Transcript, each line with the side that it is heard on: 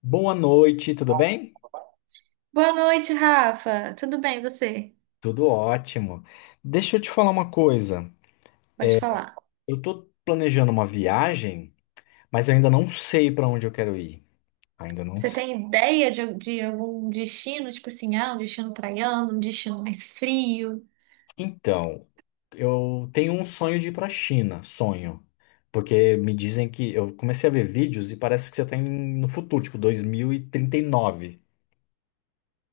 left: Boa noite, tudo bem?
right: Boa noite, Rafa. Tudo bem, e você?
left: Tudo ótimo. Deixa eu te falar uma coisa.
right: Pode falar.
left: Eu tô planejando uma viagem, mas eu ainda não sei para onde eu quero ir. Ainda não
right: Você
left: sei.
right: tem ideia de algum destino, tipo assim, um destino praiano, um destino mais frio?
left: Então, eu tenho um sonho de ir para a China, sonho. Porque me dizem que eu comecei a ver vídeos e parece que você tá no futuro, tipo 2039.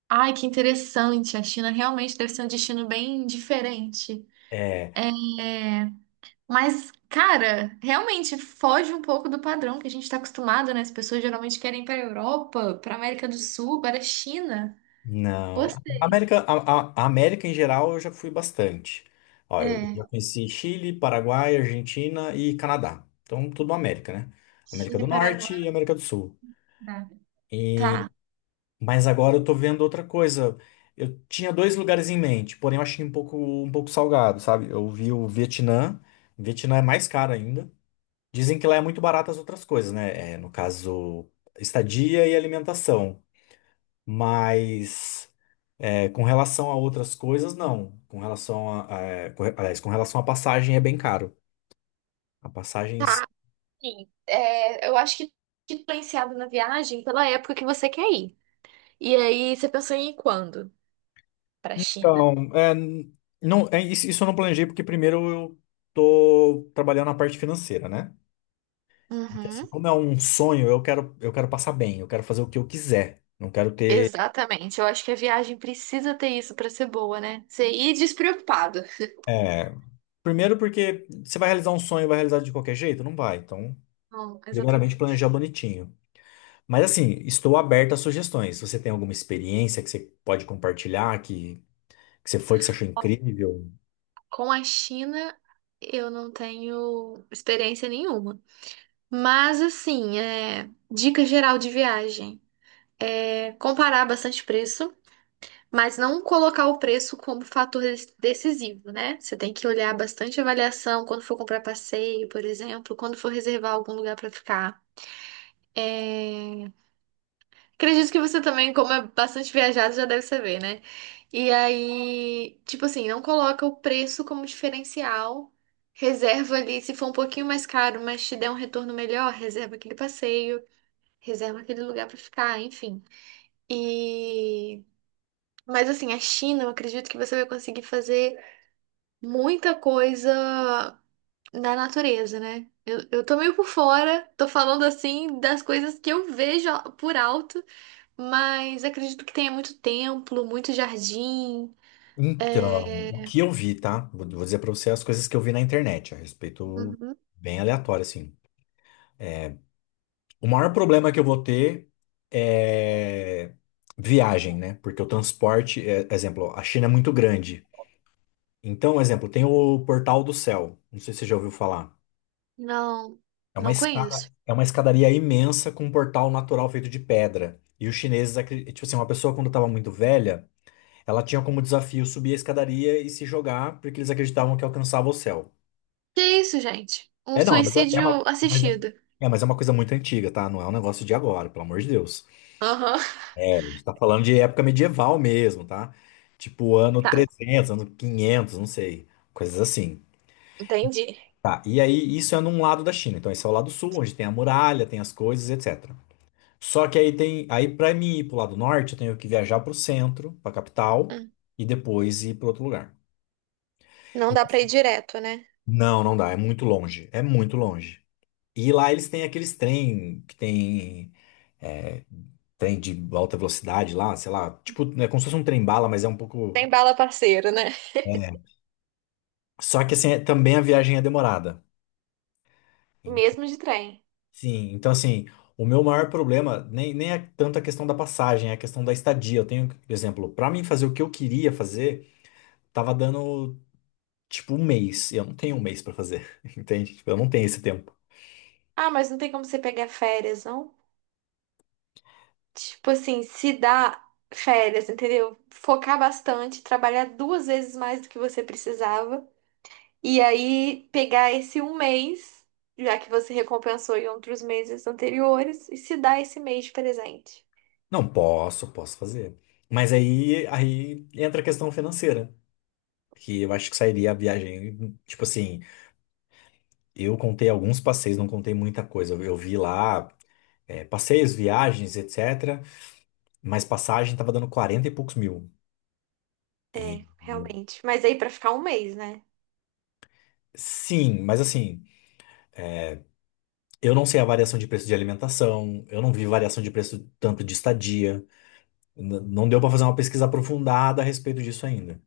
right: Ai, que interessante. A China realmente deve ser um destino bem diferente. Mas, cara, realmente foge um pouco do padrão que a gente está acostumado, né? As pessoas geralmente querem ir para a Europa, para a América do Sul, para a China.
left: Não. A
right: Gostei.
left: América, a América em geral eu já fui bastante. Ó, eu já
right: É,
left: conheci Chile, Paraguai, Argentina e Canadá. Então, tudo América, né? América
right: Chile,
left: do Norte e
right: Paraguai.
left: América do Sul. E,
right: Tá.
left: mas agora eu tô vendo outra coisa. Eu tinha dois lugares em mente, porém eu achei um pouco salgado, sabe? Eu vi o Vietnã. Vietnã é mais caro ainda. Dizem que lá é muito barato as outras coisas, né? É, no caso, estadia e alimentação. Mas. É, com relação a outras coisas, não. Com relação à passagem é bem caro. A passagem em si.
right: Tá. Sim, é, eu acho que fica influenciado na viagem pela época que você quer ir. E aí você pensou em ir quando? Para China.
left: Então, não, isso eu não planejei porque primeiro eu tô trabalhando na parte financeira, né? Porque assim,
right: Uhum.
left: como é um sonho, eu quero passar bem, eu quero fazer o que eu quiser. Não quero ter.
right: Exatamente, eu acho que a viagem precisa ter isso para ser boa, né? Você ir despreocupado.
left: é, Primeiro porque você vai realizar um sonho, vai realizar de qualquer jeito? Não vai. Então,
right: Não,
left: primeiramente
right: exatamente.
left: planejar bonitinho. Mas assim, estou aberto a sugestões. Se você tem alguma experiência que você pode compartilhar, que você foi, que você achou incrível?
right: Com a China, eu não tenho experiência nenhuma. Mas, assim, dica geral de viagem é comparar bastante preço. Mas não colocar o preço como fator decisivo, né? Você tem que olhar bastante a avaliação quando for comprar passeio, por exemplo, quando for reservar algum lugar para ficar. É, acredito que você também, como é bastante viajado, já deve saber, né? E aí, tipo assim, não coloca o preço como diferencial. Reserva ali, se for um pouquinho mais caro, mas te der um retorno melhor, reserva aquele passeio, reserva aquele lugar para ficar, enfim. E mas assim, a China, eu acredito que você vai conseguir fazer muita coisa na natureza, né? Eu tô meio por fora, tô falando assim das coisas que eu vejo por alto, mas acredito que tenha muito templo, muito jardim.
left: Então, o
right: É,
left: que eu vi, tá? Vou dizer pra você as coisas que eu vi na internet a respeito,
right: uhum.
left: bem aleatório, assim. O maior problema que eu vou ter é viagem, né? Porque o transporte, exemplo, a China é muito grande. Então, exemplo, tem o Portal do Céu. Não sei se você já ouviu falar.
right: Não,
left: É uma
right: não
left: escada,
right: conheço.
left: É uma escadaria imensa com um portal natural feito de pedra. E os chineses, tipo assim, uma pessoa quando estava muito velha. Ela tinha como desafio subir a escadaria e se jogar, porque eles acreditavam que alcançava o céu.
right: Que isso, gente? Um
left: É, não, mas é é uma,
right: suicídio
left: mas é,
right: assistido.
left: é, mas é uma coisa muito antiga, tá? Não é um negócio de agora, pelo amor de Deus.
right: Aham.
left: É, a gente tá falando de época medieval mesmo, tá? Tipo ano
right: Tá.
left: 300, ano 500, não sei. Coisas assim.
right: Entendi.
left: Tá, e aí isso é num lado da China. Então esse é o lado sul, onde tem a muralha, tem as coisas, etc. Só que aí para mim ir pro lado norte, eu tenho que viajar pro centro, pra capital
right: Hum.
left: e depois ir pro outro lugar.
right: Não dá pra
left: Então,
right: ir direto, né?
left: não, não dá, é muito longe, é muito longe. E lá eles têm aqueles trem que tem é, trem de alta velocidade lá, sei lá, tipo, é como se fosse um trem-bala, mas é um pouco.
right: Tem bala parceiro, né?
left: É. Só que assim, também a viagem é demorada. En-
right: Mesmo de trem.
left: Sim, então assim, o meu maior problema nem é tanto a questão da passagem, é a questão da estadia. Eu tenho, por exemplo, pra mim fazer o que eu queria fazer, tava dando tipo um mês. E eu não tenho um mês pra fazer, entende? Tipo, eu não tenho esse tempo.
right: Ah, mas não tem como você pegar férias, não? Tipo assim, se dá férias, entendeu? Focar bastante, trabalhar duas vezes mais do que você precisava. E aí pegar esse um mês, já que você recompensou em outros meses anteriores, e se dar esse mês de presente.
left: Não, posso fazer. Mas aí entra a questão financeira, que eu acho que sairia a viagem. Tipo assim, eu contei alguns passeios, não contei muita coisa. Eu vi lá, passeios, viagens, etc. Mas passagem tava dando 40 e poucos mil. E
right: É, realmente. Mas aí pra ficar um mês, né?
left: sim, mas assim, eu não sei a variação de preço de alimentação, eu não vi variação de preço tanto de estadia. Não deu pra fazer uma pesquisa aprofundada a respeito disso ainda.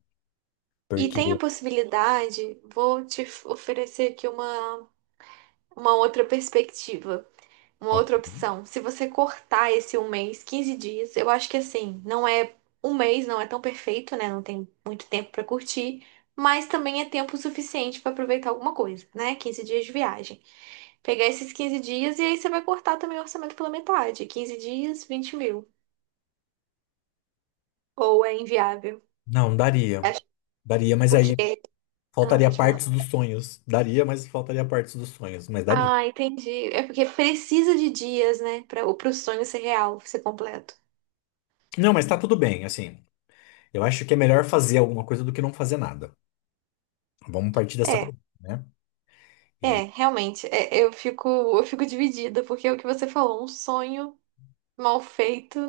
right: E tem a
left: Porque.
right: possibilidade, oferecer aqui uma outra perspectiva. Uma
left: Ok.
right: outra opção, se você cortar esse um mês, 15 dias, eu acho que assim, não é um mês, não é tão perfeito, né? Não tem muito tempo pra curtir, mas também é tempo suficiente pra aproveitar alguma coisa, né? 15 dias de viagem. Pegar esses 15 dias e aí você vai cortar também o orçamento pela metade. 15 dias, 20 mil. Ou é inviável.
left: Não, daria.
right: Acho-
left: Daria, mas aí.
right: porque. Ah,
left: Faltaria
right: pode falar.
left: partes dos sonhos. Daria, mas faltaria partes dos sonhos. Mas daria.
right: Ah, entendi. É porque precisa de dias, né? Para o sonho ser real, ser completo.
left: Não, mas tá tudo bem, assim. Eu acho que é melhor fazer alguma coisa do que não fazer nada. Vamos partir dessa
right: É.
left: premissa, né?
right: É, realmente, é, eu fico dividida, porque é o que você falou, um sonho mal feito,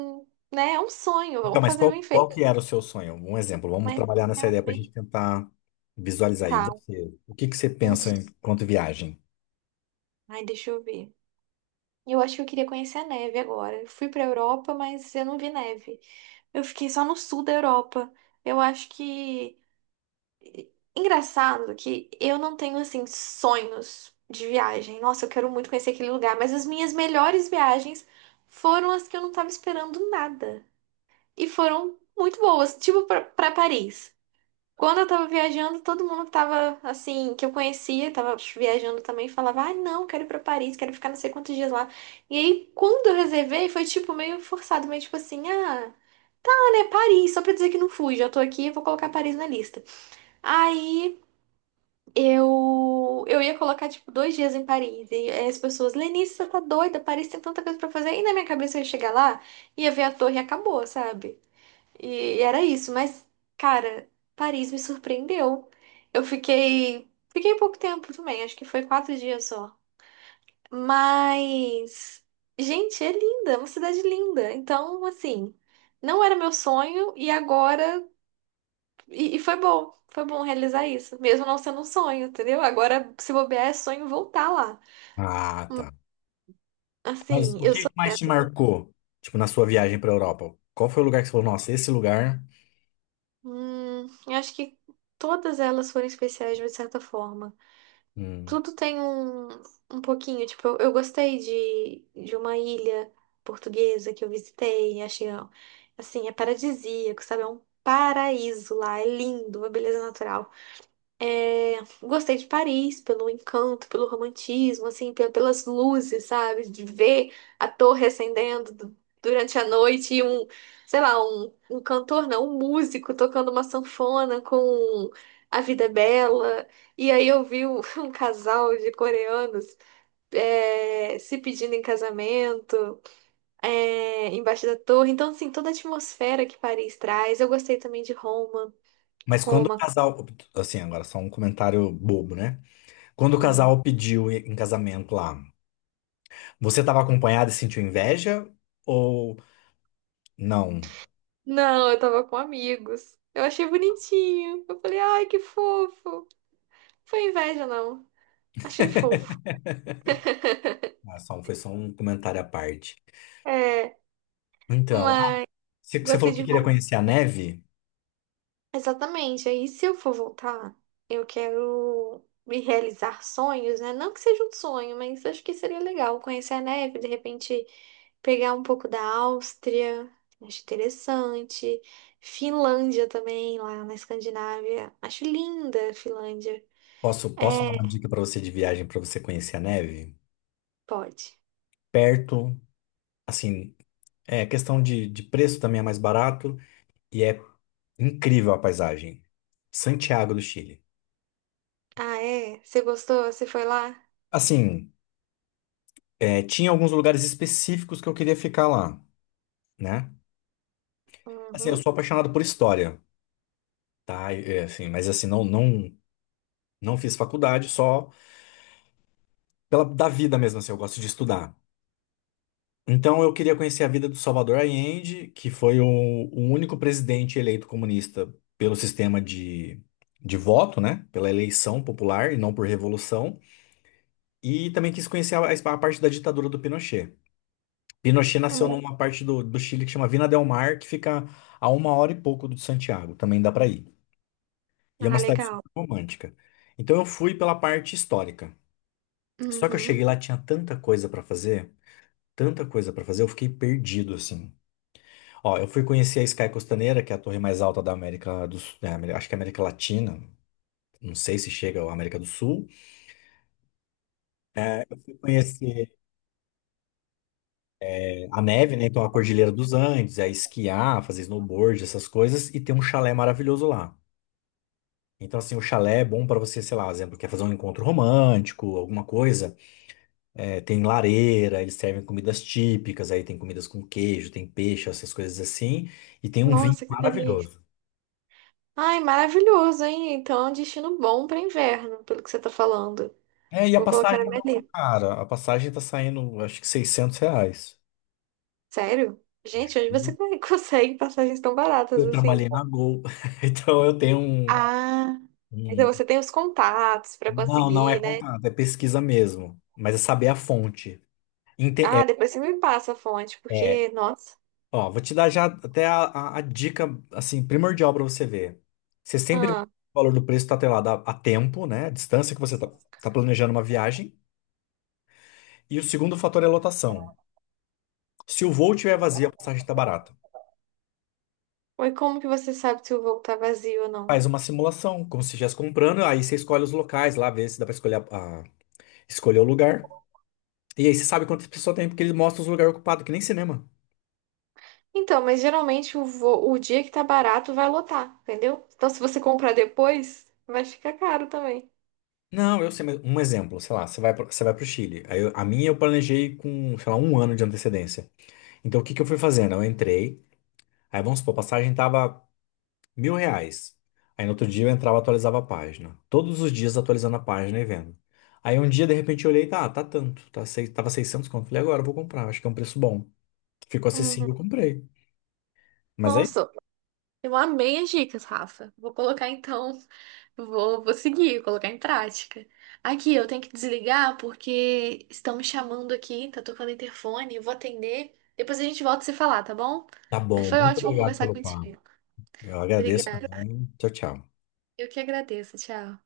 right: né? É um sonho,
left: Então,
right: vamos
left: mas
right: fazer
left: qual,
right: bem
left: qual
right: feito.
left: que era o seu sonho? Um exemplo. Vamos
right: Mas
left: trabalhar nessa ideia pra gente
right: realmente
left: tentar visualizar aí.
right: tá.
left: Você, o que que você
right: Um...
left: pensa
right: s-
left: enquanto viagem?
right: Ai, deixa eu ver. Eu acho que eu queria conhecer a neve agora. Eu fui pra Europa, mas eu não vi neve. Eu fiquei só no sul da Europa. Eu acho que. Engraçado que eu não tenho, assim, sonhos de viagem. Nossa, eu quero muito conhecer aquele lugar, mas as minhas melhores viagens foram as que eu não tava esperando nada. E foram muito boas, tipo pra Paris. Quando eu tava viajando, todo mundo que tava assim, que eu conhecia, tava viajando também, falava: "Ah, não, quero ir pra Paris, quero ficar não sei quantos dias lá". E aí, quando eu reservei, foi tipo meio forçado, meio tipo assim: "Ah, ah, né, Paris, só pra dizer que não fui, já tô aqui, vou colocar Paris na lista". Aí eu ia colocar tipo 2 dias em Paris e aí as pessoas: "Lenice, você tá doida? Paris tem tanta coisa pra fazer". E na minha cabeça eu ia chegar lá, ia ver a torre e acabou, sabe? E era isso, mas, cara, Paris me surpreendeu. Eu fiquei. Fiquei pouco tempo também, acho que foi 4 dias só. Mas. Gente, é linda, é uma cidade linda. Então, assim, não era meu sonho e agora. E foi bom realizar isso, mesmo não sendo um sonho, entendeu? Agora, se bobear, é sonho voltar lá.
left: Ah, tá. Mas
right: Assim,
left: o
right: eu
left: que
right: sou
left: mais te
right: quieta.
left: marcou, tipo, na sua viagem pra Europa? Qual foi o lugar que você falou, nossa, esse lugar...
right: Eu acho que todas elas foram especiais de certa forma.
left: Hum.
right: Tudo tem um, um pouquinho, tipo, eu gostei de uma ilha portuguesa que eu visitei, achei, ó, assim, é paradisíaco, sabe? É um paraíso lá, é lindo, uma beleza natural. É, gostei de Paris pelo encanto, pelo romantismo, assim, pelas luzes, sabe? De ver a torre acendendo durante a noite e um, sei lá, um cantor, não, um músico tocando uma sanfona com A Vida é Bela. E aí eu vi um, um casal de coreanos, é, se pedindo em casamento, é, embaixo da torre. Então, assim, toda a atmosfera que Paris traz. Eu gostei também de Roma.
left: Mas quando o
right: Roma.
left: casal... Assim, agora só um comentário bobo, né? Quando o casal pediu em casamento lá, você estava acompanhada e sentiu inveja? Ou não?
right: Não, eu tava com amigos. Eu achei bonitinho. Eu falei, ai, que fofo. Foi inveja, não. Achei fofo.
left: Ah, foi só um comentário à parte.
right: É,
left: Então,
right: mas
left: você
right: gostei
left: falou que
right: de
left: queria
right: Roma.
left: conhecer a neve?
right: Exatamente. Aí, se eu for voltar, eu quero me realizar sonhos, né? Não que seja um sonho, mas acho que seria legal conhecer a neve, de repente pegar um pouco da Áustria. Acho interessante. Finlândia também, lá na Escandinávia. Acho linda a Finlândia.
left: Posso dar uma
right: É,
left: dica para você de viagem para você conhecer a neve?
right: pode.
left: Perto, assim, é questão de preço também é mais barato e é incrível a paisagem. Santiago do Chile.
right: Ah, é? Você gostou? Você foi lá?
left: Assim, tinha alguns lugares específicos que eu queria ficar lá, né? Assim, eu
right: Uhum.
left: sou apaixonado por história. Tá, assim, mas assim, não, não, não fiz faculdade, só pela da vida mesmo, assim, eu gosto de estudar. Então eu queria conhecer a vida do Salvador Allende, que foi o único presidente eleito comunista pelo sistema de voto, né? Pela eleição popular e não por revolução. E também quis conhecer a parte da ditadura do Pinochet. Pinochet nasceu numa parte do Chile que chama Vina del Mar, que fica a uma hora e pouco de Santiago, também dá para ir. E é uma
right: Ah,
left: cidade super
right: legal.
left: romântica. Então eu fui pela parte histórica. Só que eu cheguei
right: Uhum.
left: lá, tinha tanta coisa pra fazer, tanta coisa pra fazer, eu fiquei perdido, assim. Ó, eu fui conhecer a Sky Costaneira, que é a torre mais alta da América do Sul, acho que é América Latina, não sei se chega à América do Sul. Fui conhecer a neve, né? Então a Cordilheira dos Andes, é esquiar, fazer snowboard, essas coisas, e tem um chalé maravilhoso lá. Então, assim, o chalé é bom pra você, sei lá, exemplo, quer fazer um encontro romântico, alguma coisa. É, tem lareira, eles servem comidas típicas, aí tem comidas com queijo, tem peixe, essas coisas assim, e tem um vinho
right: Nossa, que delícia.
left: maravilhoso.
right: Ai, maravilhoso, hein? Então é um destino bom para inverno, pelo que você tá falando.
left: É, e a
right: Vou colocar na
left: passagem
right: minha
left: não tá
right: lista.
left: cara, a passagem tá saindo, acho que R$ 600.
right: Sério? Gente, onde você consegue passagens tão baratas
left: Eu
right: assim?
left: trabalhei na Gol, então eu tenho um,
right: Ah, então
left: um-
right: você tem os contatos para
left: Não, não é
right: conseguir, né?
left: contato, é pesquisa mesmo, mas é saber a fonte. Ente- É,
right: Ah, depois você me passa a fonte,
left: é,
right: porque, nossa.
left: Ó, vou te dar já até a dica, assim, primordial para você ver. O
right: Ah,
left: valor do preço está atrelado a tempo, né? A distância que você está planejando uma viagem. E o segundo fator é a lotação. Se o voo tiver vazio, a passagem está barata.
right: e como que você sabe se o voo tá vazio ou não?
left: Faz uma simulação, como se estivesse comprando, aí você escolhe os locais lá, vê se dá para escolher, escolher o lugar. E aí você sabe quantas pessoas tem, porque ele mostra os lugares ocupados, que nem cinema.
right: Então, mas geralmente o dia que tá barato vai lotar, entendeu? Então, se você comprar depois, vai ficar caro também.
left: Não, eu sei, mas um exemplo, sei lá, você vai para o Chile. Aí a minha eu planejei com, sei lá, um ano de antecedência. Então, o que que eu fui fazendo? Eu entrei, aí vamos supor, a passagem tava R$ 1.000. Aí no outro dia eu entrava e atualizava a página. Todos os dias atualizando a página e vendo. Aí um dia, de repente, eu olhei, tava 600 conto. Falei, agora eu vou comprar, acho que é um preço bom. Ficou
right: Uhum.
left: acessível, eu comprei. Mas aí,
right: Nossa, eu amei as dicas, Rafa. Vou colocar então, vou, vou seguir, colocar em prática. Aqui, eu tenho que desligar porque estão me chamando aqui, tá tocando interfone, eu vou atender. Depois a gente volta a se falar, tá bom?
left: tá
right: Mas
left: bom,
right: foi
left: muito
right: ótimo
left: obrigado
right: conversar
left: pelo papo.
right: contigo.
left: Eu agradeço
right: Obrigada.
left: também. Tchau, tchau.
right: Eu que agradeço, tchau.